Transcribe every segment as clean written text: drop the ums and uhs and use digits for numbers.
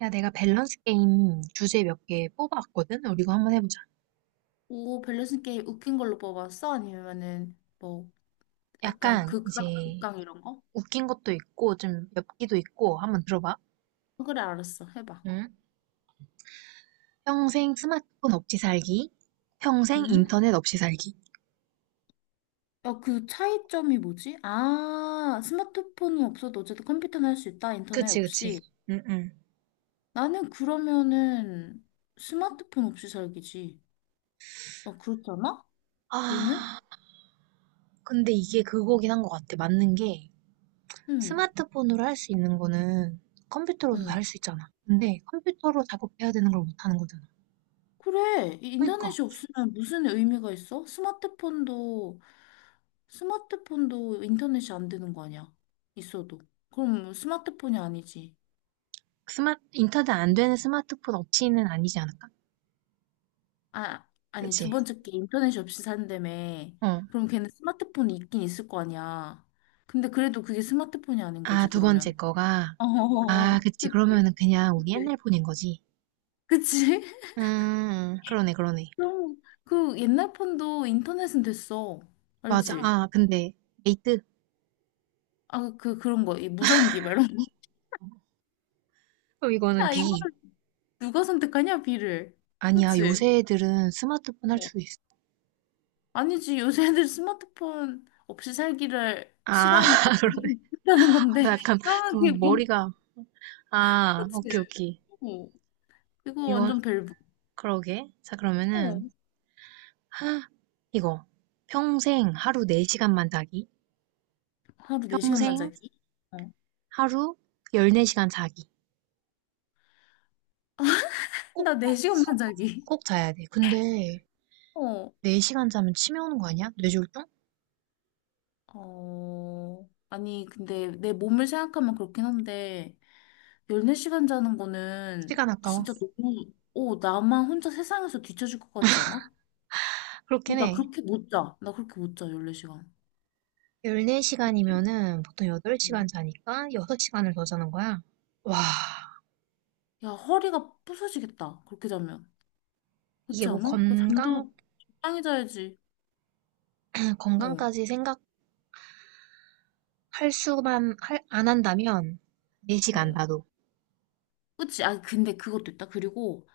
야, 내가 밸런스 게임 주제 몇 개 뽑아왔거든? 우리 이거 한번 해보자. 오, 밸런스 게임 웃긴 걸로 뽑았어? 아니면은 뭐 약간 약간 이제 극강, 극강 이런 거? 웃긴 것도 있고 좀 엽기도 있고 한번 들어봐. 어, 그래, 알았어. 해봐. 응? 평생 스마트폰 없이 살기, 평생 응? 인터넷 없이 살기. 야, 그 차이점이 뭐지? 아, 스마트폰은 없어도 어쨌든 컴퓨터는 할 수 있다. 인터넷 그치, 그치. 없이. 응, 응. 나는 그러면은 스마트폰 없이 살기지. 어, 그렇잖아? 너는? 아, 근데 이게 그거긴 한 것 같아. 맞는 게 응, 스마트폰으로 할 수 있는 거는 컴퓨터로도 응. 할 수 있잖아. 근데 컴퓨터로 작업해야 되는 걸 못 하는 거잖아. 그래. 이 그러니까 인터넷이 없으면 무슨 의미가 있어? 스마트폰도 인터넷이 안 되는 거 아니야? 있어도. 그럼 스마트폰이 아니지. 스마 인터넷 안 되는 스마트폰 없이는 아니지 않을까? 아, 아니, 두 그치? 번째 게 인터넷이 없이 산다며. 어. 그럼 걔는 스마트폰이 있긴 있을 거 아니야. 근데 그래도 그게 스마트폰이 아닌 아, 거지, 두 번째 그러면. 거가. 아, 어, 그치. 그치, 그러면은 그냥 우리 옛날 그치. 폰인 거지. 그치? 음. 그러네, 그러네. 그럼 그 옛날 폰도 인터넷은 됐어. 맞아. 알지? 아, 근데 에이트? 아, 그런 거, 이 무전기, 막 이런 거. 그럼 이거는 야, B. 이거를 누가 선택하냐, 비를. 아니야. 그치? 요새 애들은 스마트폰 할 수도 있어. 아니지, 요새 애들 스마트폰 없이 살기를 아, 싫어하니까 그러네. 그러는 나 건데. 약간 그러면 그게 좀 뭐, 머리가 아, 그치? 오케이, 오케이. 어, 이거 이건 완전 벨브. 그러게. 자, 어, 그러면은 하! 이거. 평생 하루 4 시간만 자기. 하루 4시간만 평생 자기? 어, 하루 14 시간 자기. 꼭 나 4시간만 자기. 꼭 자야 돼. 근데 어, 네 시간 자면 치매 오는 거 아니야? 뇌졸중? 어, 아니, 근데 내 몸을 생각하면 그렇긴 한데, 14시간 자는 거는 시간 아까워. 진짜 너무, 어, 나만 혼자 세상에서 뒤처질 것 같지 않아? 어, 그렇긴 나 해. 그렇게 못 자. 나 그렇게 못 자, 14시간. 14시간이면은 보통 8시간 자니까 6시간을 더 자는 거야. 와, 야, 허리가 부서지겠다. 그렇게 자면. 이게 그렇지 뭐 않아? 그 건강, 잠도 적당히 자야지. 어, 건강까지 생각할 수만, 안 한다면 4시간 어. 나도. 그치? 아, 근데 그것도 있다. 그리고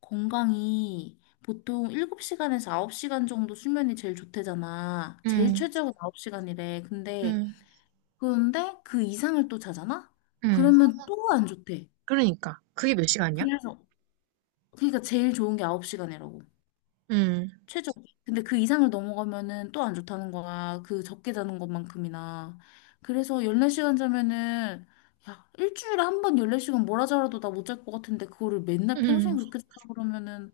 건강이 보통 7시간에서 9시간 정도 수면이 제일 좋대잖아. 제일 음, 최저가 9시간이래. 근데, 음, 그런데 그 이상을 또 자잖아? 음. 그러면 또 안 좋대. 그러니까. 그게 몇 시간이야? 그래서, 그러니까 제일 좋은 게 9시간이라고. 음, 최저. 근데 그 이상을 넘어가면은 또 안 좋다는 거야. 그 적게 자는 것만큼이나. 그래서 14시간 자면은, 야, 일주일에 한 번 14시간 뭐라 자라도 나 못 잘 것 같은데, 그거를 맨날 평생 음. 그렇게 자라 그러면은,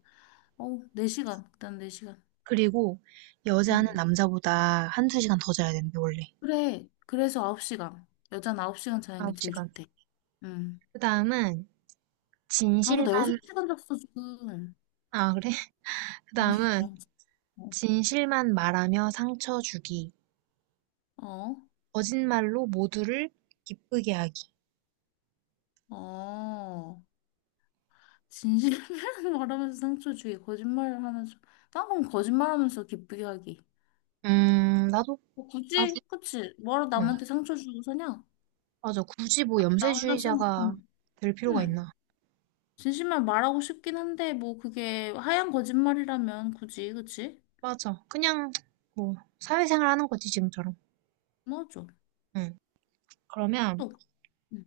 어우, 4시간. 일단 4시간. 그리고 여자는 음. 남자보다 한두 시간 더 자야 되는데, 원래. 그래. 그래서 9시간. 여자는 9시간 자는 게 제일 9시간. 좋대. 음. 그 다음은 아, 진실만, 나 6시간 잤어, 지금. 아, 그래? 그 다음은 어, 진실만 말하며 상처 주기. 어, 거짓말로 모두를 기쁘게 하기. 어. 진실을 말하면서 상처 주기, 거짓말을 하면서, 난 그럼 거짓말하면서 기쁘게 하기. 나도, 뭐 나도, 굳이, 그치? 뭐러 응. 남한테 상처 주고 사냐? 맞아. 굳이 뭐 나 혼자 염세주의자가 생각하면. 될 필요가 응. 있나. 진심만 말하고 싶긴 한데, 뭐 그게 하얀 거짓말이라면 굳이, 그치? 맞아. 그냥, 뭐, 사회생활 하는 거지, 지금처럼. 맞아. 응. 그러면, 또. 응.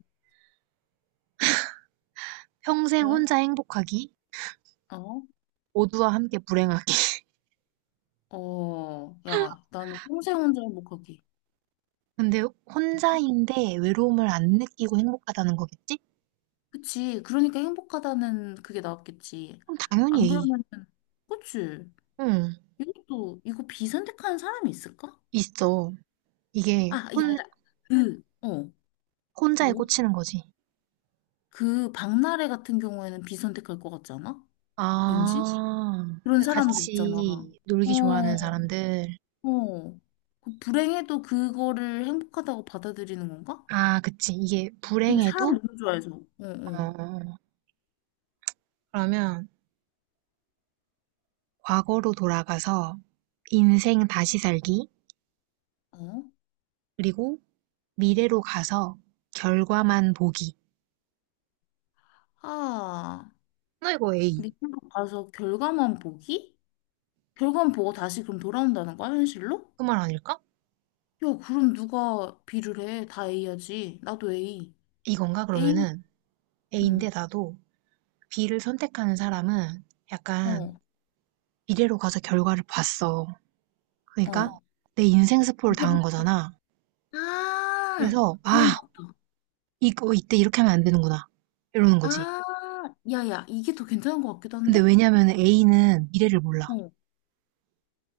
평생 왜? 혼자 행복하기. 어? 모두와 함께 불행하기. 어, 야, 나는 평생 혼자 행복하기. 근데 혼자인데 외로움을 안 느끼고 행복하다는 거겠지? 그치? 그러니까 행복하다는 그게 나왔겠지. 그럼 당연히, 안 A. 그러면은, 그치? 응, 이것도, 이거 비선택하는 사람이 있을까? 있어. 이게 아, 야야. 그, 어, 혼자에 뭐? 꽂히는 거지. 그 박나래 같은 경우에는 비선택할 것 같지 않아? 왠지? 아, 그런 그러니까 사람들 있잖아. 같이 어, 놀기 좋아하는 사람들. 어. 그 불행해도 그거를 행복하다고 받아들이는 건가? 아, 그치. 이게 되게 사람 불행해도, 너무 좋아해서. 어, 어. 어, 그러면 과거로 돌아가서 인생 다시 살기, 어? 그리고 미래로 가서 결과만 보기. 아, 나 이거 A. 미국 가서 결과만 보기? 결과만 보고 다시 그럼 돌아온다는 거야, 현실로? 그 말 아닐까? 야, 그럼 누가 B를 해? 다 A야지. 나도 A. 이건가? A, 그러면은 A인데 응. 나도 B를 선택하는 사람은 약간 어, 미래로 가서 결과를 봤어. 그러니까 어. 내 인생 스포를 당한 이제부터. 거잖아. 아, 그래서, 그런 아, 것 같다. 이거 이때 이렇게 하면 안 되는구나 이러는 거지. 아, 야야, 이게 더 괜찮은 것 같기도 근데 한데? 왜냐면 A는 미래를 몰라. 어,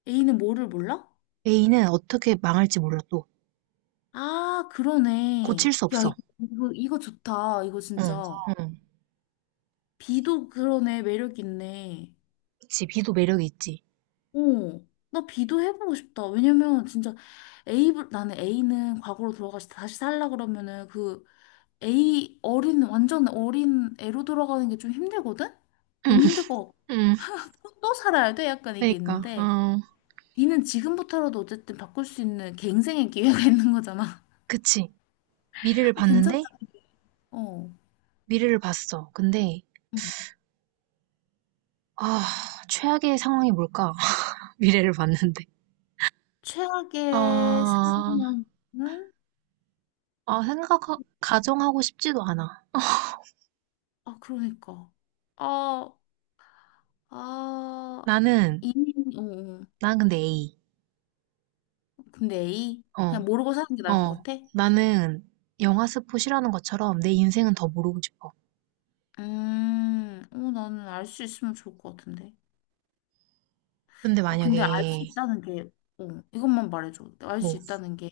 A는 뭐를 몰라? A는 어떻게 망할지 몰라 또 아, 고칠 그러네. 수 야, 없어. 이거, 이거 좋다. 이거 응, 진짜. 응. B도 그러네. 매력 있네. 그치, B도 매력이 있지. 어, 나 B도 해보고 싶다. 왜냐면 진짜 A, 나는 A는 과거로 돌아가서 다시 살라 그러면은 그 A 어린, 완전 어린 애로 돌아가는 게 좀 힘들거든? 응, 너무 힘들 것 같고. 응. 또 살아야 돼? 약간 이게 그러니까 있는데. 어, 니는 지금부터라도 어쨌든 바꿀 수 있는 갱생의 기회가 있는 거잖아. 그치. 미래를 어, 괜찮다. 봤는데 어. 미래를 봤어. 근데 음. 아, 최악의 상황이 뭘까? 미래를 봤는데, 최악의 아, 상황은? 아 생각 가정하고 싶지도 않아. 아, 그러니까. 아, 아, 나는 이미, 어, 난 근데 A. 어. 근데 A? 어, 그냥 모르고 사는 게 나을 것 어, 같아? 나는 영화 스포 싫어하는 것처럼 내 인생은 더 모르고 싶어. 어, 나는 알 수 있으면 좋을 것 같은데. 근데 아, 근데 알 수 만약에, 있다는 게, 어, 이것만 말해줘. 알 수 뭐, 있다는 게,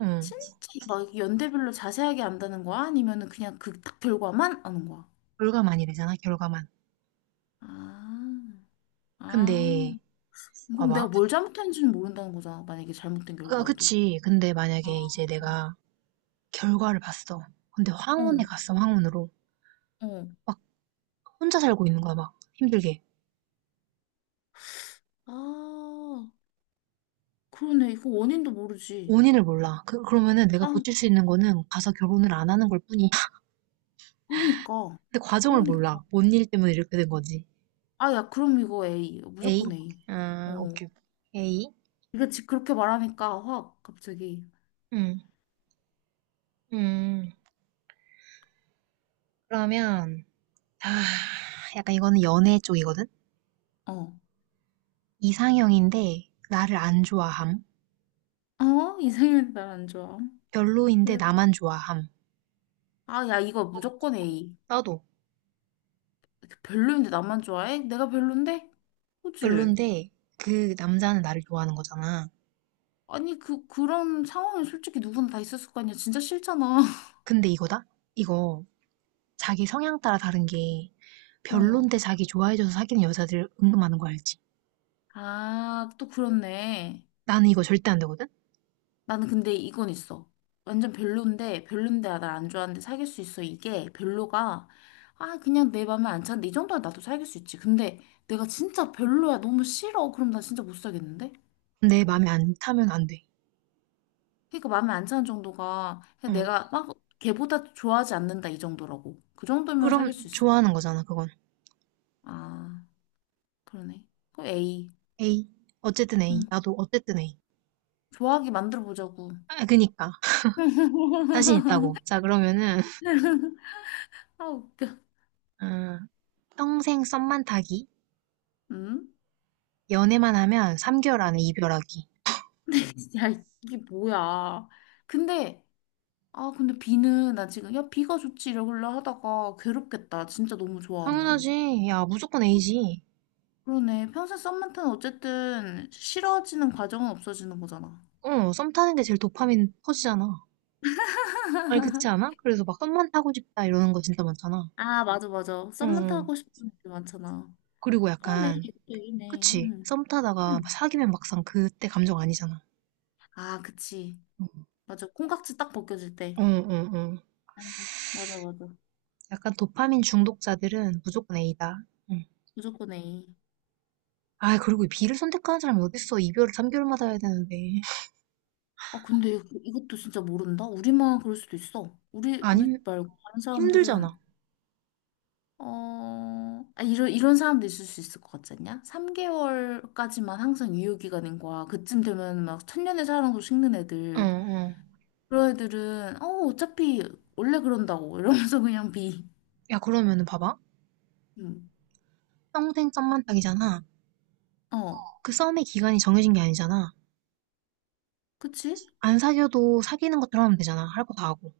응, 진짜 막 연대별로 자세하게 안다는 거야? 아니면은 그냥 그 딱 결과만 아는 거야? 결과만이 되잖아, 결과만. 아, 근데, 아. 그럼 내가 봐봐. 뭘 잘못했는지는 모른다는 거잖아. 만약에 잘못된 아, 결과도. 그치. 근데 아, 만약에 이제 내가 결과를 봤어. 근데 어, 황혼에 갔어, 황혼으로. 어. 막 혼자 살고 있는 거야, 막 힘들게. 아, 그러네. 이거 원인도 모르지. 원인을 몰라. 그러면은 내가 아, 고칠 수 있는 거는 가서 결혼을 안 하는 걸 뿐이야. 그러니까. 근데 과정을 그러니까. 몰라. 뭔 일 때문에 이렇게 된 거지. 아, 야, 그럼 이거 A. 에이? 무조건 A. 아, 어. 오케이. 에이? 이거 지 그렇게 말하니까 확 갑자기. 응. 음, 그러면, 아, 약간 이거는 연애 쪽이거든? 어. 이상형인데 나를 안 좋아함. 어? 이상형이 날안 좋아. 별로인데 왜? 나만 좋아함. 아, 야, 이거 무조건 A. 나도. 별로인데 나만 좋아해? 내가 별론데? 그치? 별론데 그 남자는 나를 좋아하는 거잖아. 아니, 그런 상황이 솔직히 누구나 다 있었을 거 아니야. 진짜 싫잖아. 근데 이거다? 이거 자기 성향 따라 다른 게, 어. 별론데 자기 좋아해줘서 사귀는 여자들 은근 많은 거 알지? 아, 또 그렇네. 나는 이거 절대 안 되거든? 나는 근데 이건 있어. 완전 별론데, 별론데, 아, 나안 좋아하는데 사귈 수 있어. 이게 별로가, 아, 그냥 내 맘에 안 차는데, 이 정도면 나도 사귈 수 있지. 근데 내가 진짜 별로야. 너무 싫어. 그럼 나 진짜 못 사겠는데? 내 마음에 안 타면 안 돼. 그러니까 맘에 안 차는 정도가, 그냥 응. 내가 막 걔보다 좋아하지 않는다. 이 정도라고. 그 정도면 그럼 사귈 수 있어. 좋아하는 거잖아, 그건. 아, 그러네. 그럼 A. A. 어쨌든 A. 응. 나도 어쨌든 A. 좋아하게 만들어 보자고. 아, 그니까. 자신 있다고. 자, 그러면은, 아 웃겨. 아, 평생 썸만 타기. 응? 연애만 하면 3개월 안에 이별하기. 야 이게 뭐야? 근데 아 근데 비는 나 지금 야 비가 좋지 이러길래 하다가 괴롭겠다. 진짜 너무 좋아하면. 당연하지. 야, 무조건 A지. 그러네. 평생 썸만 타는 어쨌든 싫어지는 과정은 없어지는 거잖아. 어, 썸 타는 게 제일 도파민 터지잖아. 아니, 그렇지 않아? 그래서 막 썸만 타고 싶다 이러는 거 진짜 많잖아. 아 맞아 맞아. 썸만 응. 타고 싶은 애들 많잖아. 그리고 그러네. 약간, 이것 얘기네. 그치? 응. 썸 타다가 막 응. 사귀면 막상 그때 감정 아니잖아. 아 그치. 응, 맞아. 콩깍지 딱 벗겨질 때. 응, 응. 응. 응. 맞아 맞아. 약간 도파민 중독자들은 무조건 A다. 응. 무조건 A. 아, 그리고 B를 선택하는 사람이 어딨어. 이별을 3개월마다 해야 되는데. 아, 근데 이것도 진짜 모른다? 우리만 그럴 수도 있어. 우리 아님, 말고 다른 힘들잖아. 사람들은, 어, 아, 이런, 이런 사람도 있을 수 있을 것 같지 않냐? 3개월까지만 항상 유효기간인 거야. 그쯤 되면 막 천년의 사랑으로 식는 응, 애들. 응. 그런 애들은, 어, 어차피 원래 그런다고. 이러면서 그냥 비. 야, 그러면은 봐봐. 음. 평생 썸만 딱이잖아. 어, 그 썸의 기간이 정해진 게 아니잖아. 그치? 안 사귀어도 사귀는 것처럼 하면 되잖아. 할 거 다 하고.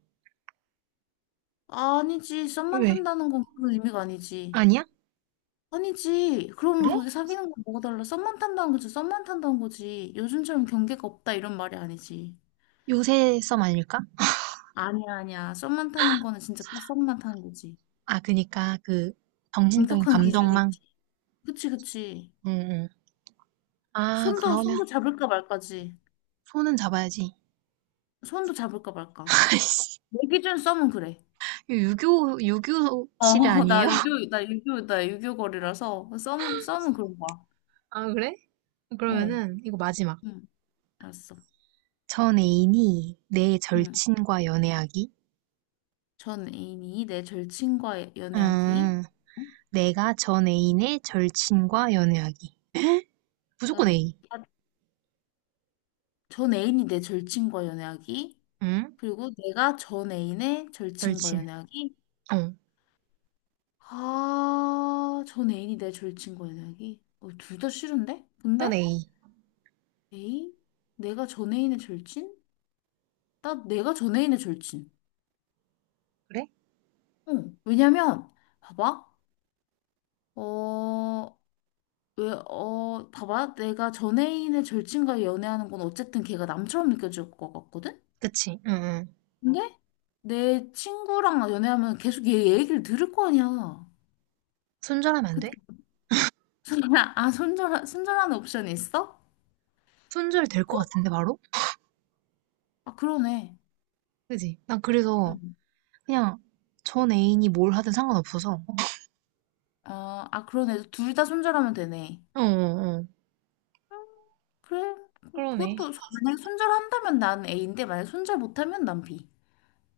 아니지. 썸만 왜? 탄다는 건 그런 의미가 아니지. 아니야? 아니지. 그럼 그래? 거기 사귀는 건 뭐가 달라? 썸만 탄다는 거지. 썸만 탄다는 거지. 요즘처럼 경계가 없다 이런 말이 아니지. 요새 썸 아닐까? 아니야, 아니야. 썸만 타는 거는 진짜 딱 썸만 타는 거지. 아, 그니까 그 정신적인 엄격한 기준이 감정망. 있지. 그치, 그치. 응, 응. 아, 손도, 그러면 손도 잡을까 말까지. 손은 잡아야지. 손도 잡을까 말까. 아이씨, 내 기준 썸은 그래. 이거 유교, 유교 어, 시대 아니에요? 나 유교, 나 유교, 나 유교걸이라서 썸은 그런 거야. 아, 그래? 어, 그러면은, 이거 마지막. 응, 알았어. 전 애인이 내 응. 절친과 연애하기. 전 애인이 내 절친과 연애하기. 음, 응? 내가 전 애인의 절친과 연애하기. 아, 무조건 네. A. 전 애인이 내 절친과 연애하기. 응? 그리고 내가 전 애인의 절친과 절친. 연애하기. 어. 아, 전 애인이 내 절친과 연애하기. 어, 둘 다 싫은데? 넌 근데? A. 에이? 내가 전 애인의 절친? 나 내가 전 애인의 절친. 그래? 어, 왜냐면, 봐봐. 어, 왜, 어, 봐봐. 내가 전 애인의 절친과 연애하는 건 어쨌든 걔가 남처럼 느껴질 것 같거든? 그치. 응, 응. 근데 내 친구랑 연애하면 계속 얘 얘기를 들을 거 아니야. 손절하면 안 돼? 아, 손절하는 옵션이 있어? 손절 될 것 같은데, 바로? 아, 그러네. 그지? 난 그래서 응. 그냥 전 애인이 뭘 하든 상관없어서. 어, 아, 그러네. 둘 다 손절하면 되네. 어, 어, 어. 그래. 그러네. 그것도, 만약에 손절한다면 난 A인데, 만약에 손절 못하면 난 B.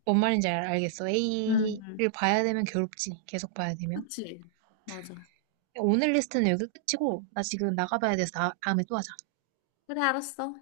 뭔 말인지 알겠어. 음, A를 봐야 되면 괴롭지. 계속 봐야 되면. 그치. 맞아. 오늘 리스트는 여기 끝이고, 나 지금 나가봐야 돼서 다음에 또 하자. 그래, 알았어.